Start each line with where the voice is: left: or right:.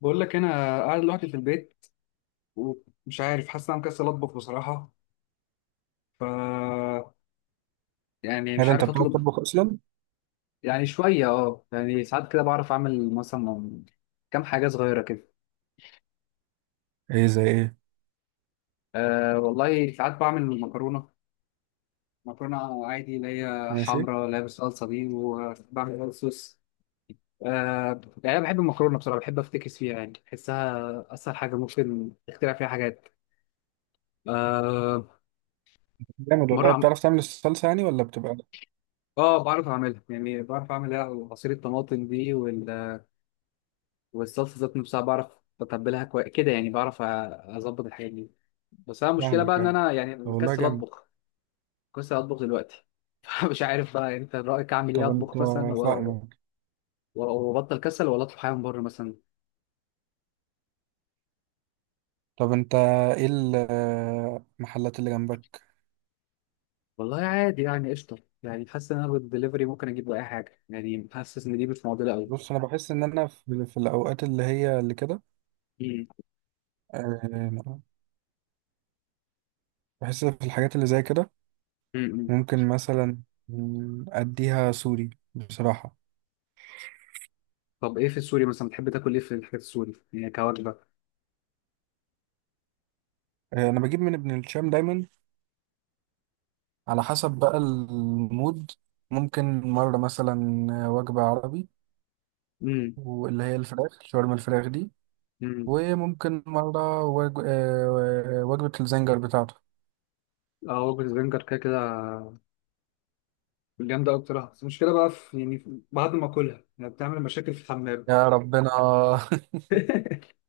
left: بقول لك انا قاعد لوحدي في البيت، ومش عارف، حاسس ان انا مكسل اطبخ بصراحه. ف يعني
right: ايه
left: مش
right: ده، انت
left: عارف
right: بتعرف
left: اطلب.
right: تطبخ اصلا؟
left: يعني شويه، اه يعني ساعات كده بعرف اعمل مثلا كام حاجه صغيره كده.
right: ايه زي ايه؟
left: أه والله ساعات بعمل مكرونه، مكرونه عادي اللي هي
right: ماشي.
left: حمراء اللي هي بالصلصه دي، وبعمل وايت صوص. أه، يعني انا بحب المكرونه بصراحه، بحب افتكس فيها، يعني بحسها اسهل حاجه ممكن اخترع فيها حاجات. أه.
right: جامد والله.
left: مره.
right: بتعرف تعمل الصلصه يعني، ولا بتبقى؟
left: اه بعرف اعملها، يعني بعرف اعمل إيه؟ عصير الطماطم دي والصلصه ذات نفسها بعرف اتبلها كويس كده، يعني بعرف اظبط الحاجات دي. بس انا المشكله بقى
right: فاهمك
left: ان
right: يعني.
left: انا يعني
right: طب والله
left: مكسل
right: جامد.
left: اطبخ، مكسل اطبخ دلوقتي. فمش عارف بقى، انت رايك اعمل ايه؟
right: طب انت،
left: اطبخ مثلا
right: فاهمك.
left: وابطل كسل، ولا اطلب حاجه من بره مثلا؟
right: طب انت، ايه المحلات اللي جنبك؟
left: والله عادي يعني، قشطه. يعني حاسس ان انا بالدليفري ممكن اجيب اي حاجه، يعني حاسس ان دي مش معضله قوي.
right: بص، انا بحس ان انا في الاوقات اللي هي اللي كده.
left: مم.
right: آه، بحس في الحاجات اللي زي كده
left: مم.
right: ممكن مثلا، اديها سوري بصراحه.
left: طب ايه في السوري مثلا؟ بتحب تاكل ايه في الحاجات السوري يعني كوجبه؟
right: انا بجيب من ابن الشام دايما، على حسب بقى المود. ممكن مره مثلا وجبه عربي، واللي هي الفراخ شاورما الفراخ دي.
left: امم.
right: وممكن مرة وج... آه، وجبة الزنجر بتاعته.
left: اه، وجبة برجر كده كده جامدة أوي بصراحة، بس المشكلة بقى في، يعني بعد ما أكلها يعني بتعمل مشاكل في الحمام.
right: يا ربنا.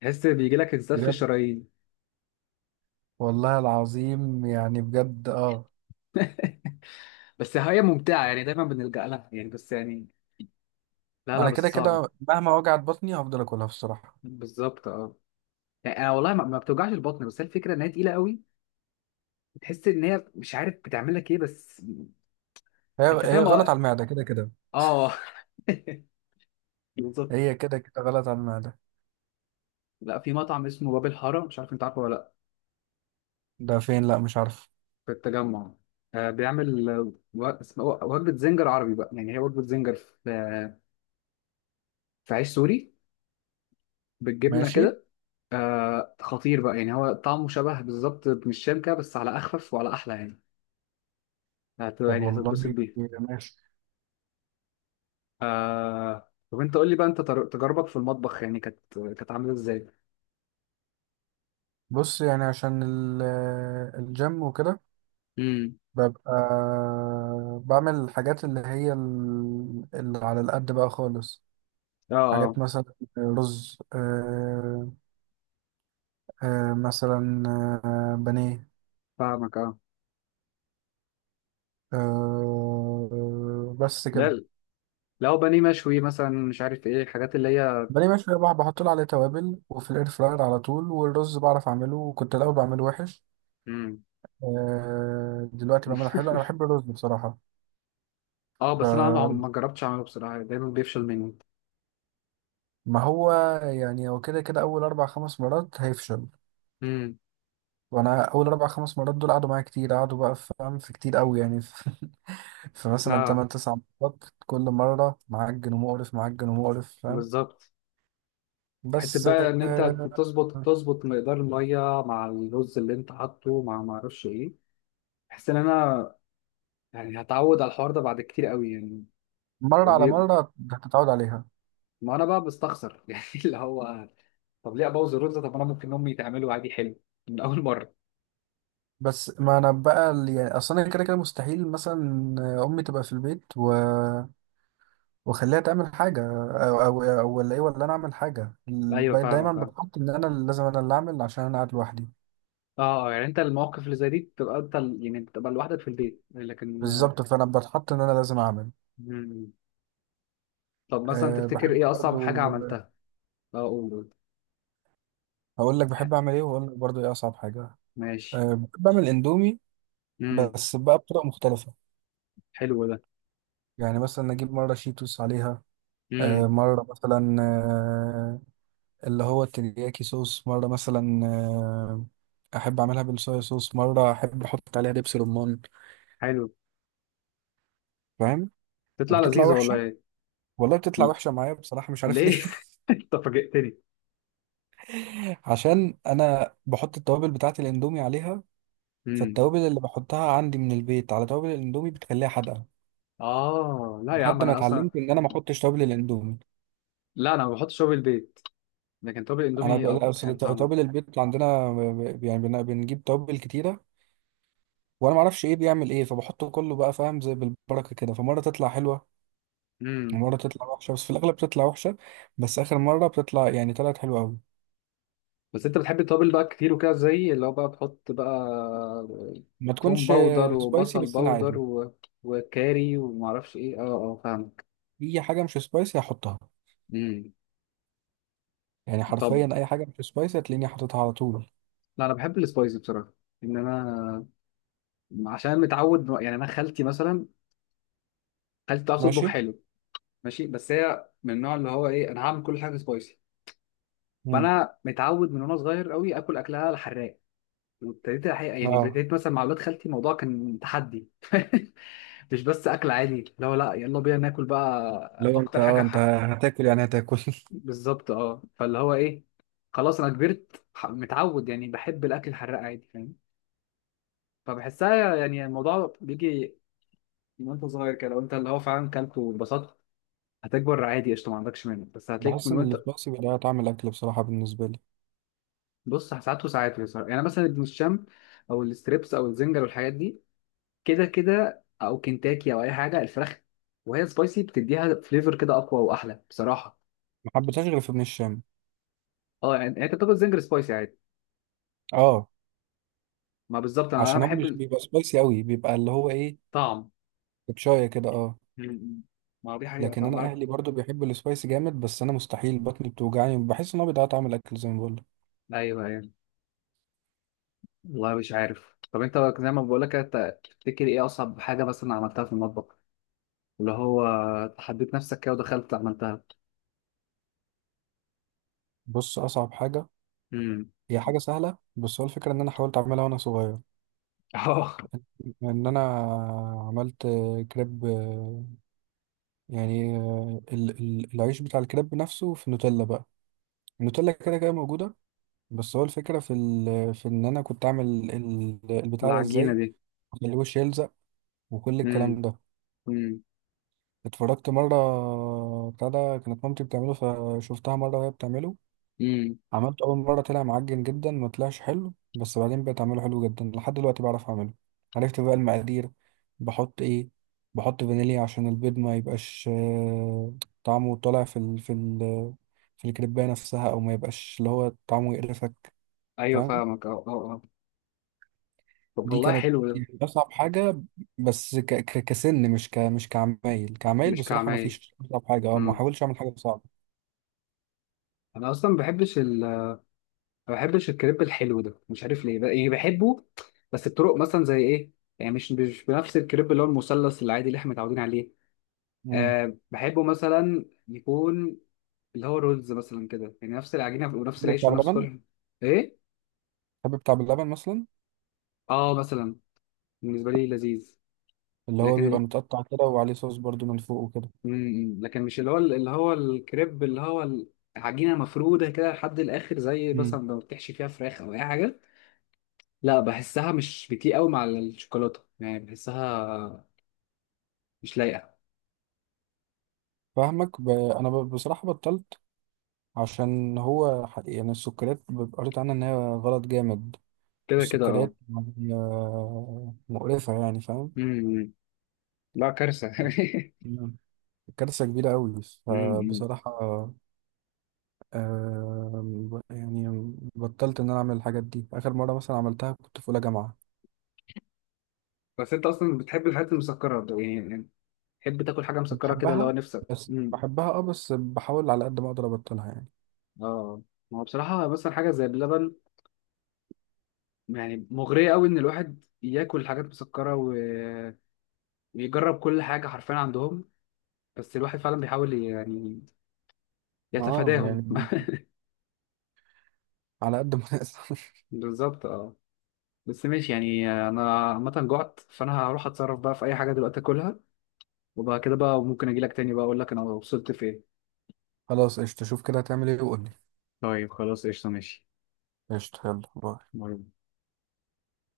left: تحس بيجي لك انزلاف في
right: بجد،
left: الشرايين.
right: والله العظيم يعني بجد، اه.
left: بس هي ممتعة يعني، دايما بنلجأ لها يعني، بس يعني لا لا
right: انا كده
left: بس
right: كده
left: صعبة.
right: مهما وجعت بطني، هفضل اكلها بصراحة.
left: بالظبط، اه. يعني أنا والله ما بتوجعش البطن، بس هي الفكرة إن هي تقيلة قوي. بتحس إن هي مش عارف بتعمل لك إيه بس.
right: هي
left: أنت
right: هي
left: فاهم،
right: غلط
left: اه.
right: على المعدة كده كده.
left: آه. بالظبط.
right: هي كده كده غلط على المعدة.
left: لا، في مطعم اسمه باب الحارة، مش عارف أنت عارفه ولا لأ.
right: ده فين؟ لا، مش عارف.
left: في التجمع. آه، بيعمل، وجبة زنجر عربي بقى، يعني هي وجبة زنجر في في عيش سوري بالجبنة
right: ماشي.
left: كده. آه، خطير بقى يعني، هو طعمه شبه بالظبط من الشام كده، بس على أخفف وعلى أحلى يعني.
right: طب
left: يعني
right: والله.
left: هتتبسط بيه.
right: ماشي.
left: آه، طب أنت قول لي بقى، أنت تجاربك في المطبخ يعني كانت، كانت عاملة إزاي؟
right: بص يعني، عشان الجيم وكده،
left: امم.
right: ببقى بعمل الحاجات اللي هي اللي على القد بقى خالص.
left: اه
right: حاجات
left: اه
right: مثلا رز، مثلا، بانيه.
left: فاهمك، اه.
right: بس كده.
left: لا، لو بانيه مشوي مثلا مش عارف ايه الحاجات اللي هي.
right: بانيه مشوي بقى بحط له عليه توابل، وفي الاير فراير على طول. والرز بعرف اعمله، وكنت الاول بعمله وحش.
left: امم.
right: دلوقتي بعمله حلو. انا بحب الرز بصراحة.
left: اه، بس انا ما
right: ف-
left: جربتش اعمله بصراحه، دايما بيفشل مني.
right: ما هو، يعني هو كده كده اول اربع خمس مرات هيفشل.
left: امم.
right: وانا اول اربع خمس مرات دول قعدوا معايا كتير، قعدوا بقى فاهم، في كتير قوي يعني، في. فمثلا
left: لا.
right: تمن تسع مرات، كل مره معجن ومقرف، معجن ومقرف فاهم.
left: بالظبط. حته
right: بس
left: بقى ان انت
right: آه،
left: تظبط تظبط مقدار الميه مع الرز اللي انت حاطه، مع ما اعرفش ايه. بحس ان انا يعني هتعود على الحوار ده بعد كتير قوي يعني.
right: مرة على
left: وبي...
right: مرة هتتعود عليها.
left: ما انا بقى بستخسر يعني اللي هو، طب ليه ابوظ الرز؟ طب انا ممكن امي تعمله عادي حلو من اول مره.
right: بس ما انا بقى يعني اصلا كده كده مستحيل مثلا امي تبقى في البيت واخليها تعمل حاجة، او ولا ايه، ولا انا اعمل حاجة.
left: ايوه
right: بقيت دايما
left: فاهمك، اه.
right: بتحط ان انا اللي لازم انا اللي اعمل، عشان انا قاعد لوحدي.
left: اه، يعني انت المواقف اللي زي دي بتبقى انت يعني بتبقى لوحدك في البيت، لكن آه.
right: بالظبط، فانا بتحط ان انا لازم اعمل.
left: مم. طب مثلا
right: أه،
left: تفتكر
right: بحب
left: ايه اصعب
right: برضو.
left: حاجه عملتها؟ اه قول قول.
right: هقول لك بحب أعمل إيه، وأقول لك برضو إيه أصعب حاجة.
left: ماشي.
right: أه، بحب أعمل إندومي،
left: امم.
right: بس بقى بطرق مختلفة.
left: حلو ده.
right: يعني مثلا أجيب مرة شيتوس عليها، أه،
left: امم.
right: مرة مثلا، أه، اللي هو الترياكي صوص، مرة مثلا، أه، أحب أعملها بالصويا صوص، مرة أحب أحط عليها دبس رمان،
left: حلو،
right: فاهم.
left: تطلع
right: وبتطلع
left: لذيذة
right: وحشة.
left: والله.
right: والله بتطلع وحشة معايا بصراحة، مش عارف ليه.
left: ليه؟ انت فاجئتني.
right: عشان انا بحط التوابل بتاعت الاندومي عليها.
left: امم.
right: فالتوابل اللي بحطها عندي من البيت على توابل الاندومي بتخليها حادقه،
left: اه لا يا عم،
right: لحد ما
left: انا اصلا،
right: اتعلمت ان انا ما احطش توابل الاندومي.
left: لا انا ما بحطش توابل البيت، لكن توابل
right: انا
left: الاندومي اه
right: اصل
left: بحب طعمها.
right: توابل البيت عندنا يعني بنجيب توابل كتيره، وانا ما اعرفش ايه بيعمل ايه، فبحط كله بقى فاهم، زي بالبركه كده، فمره تطلع حلوه
left: امم.
right: ومره تطلع وحشه، بس في الاغلب بتطلع وحشه. بس اخر مره بتطلع يعني طلعت حلوه قوي.
left: بس انت بتحب التوابل بقى كتير وكده، زي اللي هو بقى بتحط بقى
right: ما
left: توم
right: تكونش
left: باودر
right: سبايسي،
left: وبصل
right: بس انا
left: باودر
right: عادي.
left: و... وكاري ومعرفش ايه، اه. اه فاهمك.
right: اي حاجه مش سبايسي هحطها.
left: امم.
right: يعني
left: طب.
right: حرفيا اي حاجه مش سبايسي هتلاقيني حاططها على طول.
left: لا انا بحب السبايسي بصراحة، ان انا عشان متعود يعني. انا خالتي مثلا، خالتي بتعرف تطبخ
right: ماشي.
left: حلو. ماشي، بس هي من النوع اللي هو ايه، انا هعمل كل حاجه سبايسي.
right: امم.
left: فانا متعود من وانا صغير قوي اكل اكلها الحراق. وابتديت الحقيقه يعني،
right: اه.
left: ابتديت مثلا مع اولاد خالتي الموضوع كان تحدي. مش بس اكل عادي، لا لا يلا بينا ناكل بقى
right: لو انت،
left: اكتر
right: اه،
left: حاجه
right: انت
left: حق.
right: هتاكل يعني هتاكل.
left: بالظبط، اه. فاللي هو ايه، خلاص انا كبرت، متعود يعني، بحب الاكل الحراق عادي، فاهم. فبحسها يعني الموضوع بيجي من وانت صغير كده، لو انت اللي هو فعلا كلته واتبسطت هتكبر عادي، قشطه، ما عندكش منه، بس هتلاقيك من
right: بحس ان
left: وانت.
right: السبايسي بيضيع طعم الاكل بصراحه بالنسبه لي.
left: بص ساعات وساعات. يعني مثلا ابن الشام، او الستريبس او الزنجر والحاجات دي، كده كده او كنتاكي او اي حاجه الفراخ، وهي سبايسي بتديها فليفر كده اقوى واحلى بصراحه.
right: ما حبيتهاش غير في ابن الشام.
left: اه يعني، يعني انت بتاكل زنجر سبايسي عادي؟
right: اه،
left: ما بالظبط، انا
right: عشان هو مش
left: بحب
right: بيبقى سبايسي قوي، بيبقى اللي هو ايه،
left: الطعم.
right: بشايه كده، اه.
left: م- ما هو دي حقيقه
right: لكن
left: طعم.
right: انا اهلي برضو بيحبوا السبايسي جامد، بس انا مستحيل، بطني بتوجعني، بحس ان هو بيضيع طعم الاكل زي ما بقول لك.
left: ايوه، ايوه. والله مش عارف. طب انت زي ما بقول لك، انت تفتكر ايه اصعب حاجه مثلا عملتها في المطبخ؟ اللي هو حددت نفسك كده ودخلت عملتها.
right: بص اصعب حاجه
left: امم.
right: هي حاجه سهله، بس هو الفكره ان انا حاولت اعملها وانا صغير.
left: اه.
right: ان انا عملت كريب، يعني، العيش بتاع الكريب نفسه في نوتيلا بقى. النوتيلا كده كده موجوده. بس هو الفكره في ان انا كنت اعمل البتاع ده
left: العجينه
right: ازاي،
left: دي.
right: اخليه وش يلزق وكل
left: امم.
right: الكلام ده.
left: امم.
right: اتفرجت مرة، بتاع ده كانت مامتي بتعمله، فشفتها مرة وهي بتعمله.
left: امم.
right: عملته أول مرة طلع معجن جدا، ما طلعش حلو، بس بعدين بقيت أعمله حلو جدا. لحد دلوقتي بعرف أعمله، عرفت بقى المقادير. بحط إيه؟ بحط فانيليا عشان البيض ما يبقاش، طعمه طالع في ال في الكريباية نفسها، أو ما يبقاش اللي هو طعمه يقرفك،
left: ايوه
right: فاهم.
left: فاهمك، اه اه اه. طب
right: دي
left: والله
right: كانت
left: حلو ده.
right: يعني أصعب حاجة. بس كسن، مش مش كعمايل
left: مش
right: بصراحة، ما
left: كعمايل.
right: فيش أصعب حاجة، أه ما حاولش أعمل حاجة صعبة.
left: انا اصلا ما بحبش ما بحبش الكريب الحلو ده، مش عارف ليه بقى، يعني بحبه بس بطرق مثلا. زي ايه؟ يعني مش بنفس الكريب اللي هو المثلث العادي اللي احنا متعودين عليه.
right: مم.
left: أه بحبه مثلا يكون اللي هو رولز مثلا كده، يعني نفس العجينه ونفس
right: تحب بتاع
left: العيش ونفس
right: باللبن؟
left: كل. ايه.
right: تحب بتاع باللبن مثلا؟
left: اه مثلا. بالنسبه لي لذيذ.
right: اللي هو
left: لكن
right: بيبقى
left: ال...
right: متقطع كده، وعليه صوص برضو من فوق وكده.
left: لكن مش اللي هو، اللي هو الكريب اللي هو العجينه مفروده كده لحد الاخر، زي
right: مم.
left: مثلا لو بتحشي فيها فراخ او اي حاجه. لا بحسها مش بتليق قوي مع الشوكولاته يعني، بحسها مش لايقه.
right: فاهمك، أنا بصراحة بطلت، عشان هو يعني السكريات قريت عنها إن هي غلط جامد.
left: كده كده، اه.
right: السكريات يعني، مقرفة يعني، فاهم.
left: امم. إمم. لا كارثه.
right: مم. كارثة كبيرة أوي
left: امم.
right: فبصراحة، يعني بطلت ان انا اعمل الحاجات دي. اخر مره مثلا عملتها كنت في اولى جامعه.
left: بس انت اصلا بتحب الحاجات المسكره ده يعني، يعني تحب تاكل حاجه مسكره كده لو
right: بحبها،
left: نفسك؟
right: بس
left: امم.
right: بحبها اه، بس بحاول على قد ما اقدر ابطلها يعني.
left: اه ما هو بصراحه مثلا حاجه زي اللبن، يعني مغريه قوي ان الواحد ياكل حاجات مسكره و... ويجرب كل حاجه حرفيا عندهم. بس الواحد فعلا بيحاول يعني
right: اه
left: يتفاداهم.
right: يعني، على قد ما اقدر.
left: بالظبط، اه. بس ماشي يعني، انا عامه جعت، فانا هروح اتصرف بقى في اي حاجه دلوقتي اكلها، وبعد كده بقى ممكن اجي لك تاني بقى اقول لك انا وصلت فين.
right: خلاص قشطه، شوف كده هتعمل ايه وقول لي.
left: طيب خلاص، قشطة، ماشي.
right: قشطه، يلا باي.
left: باي.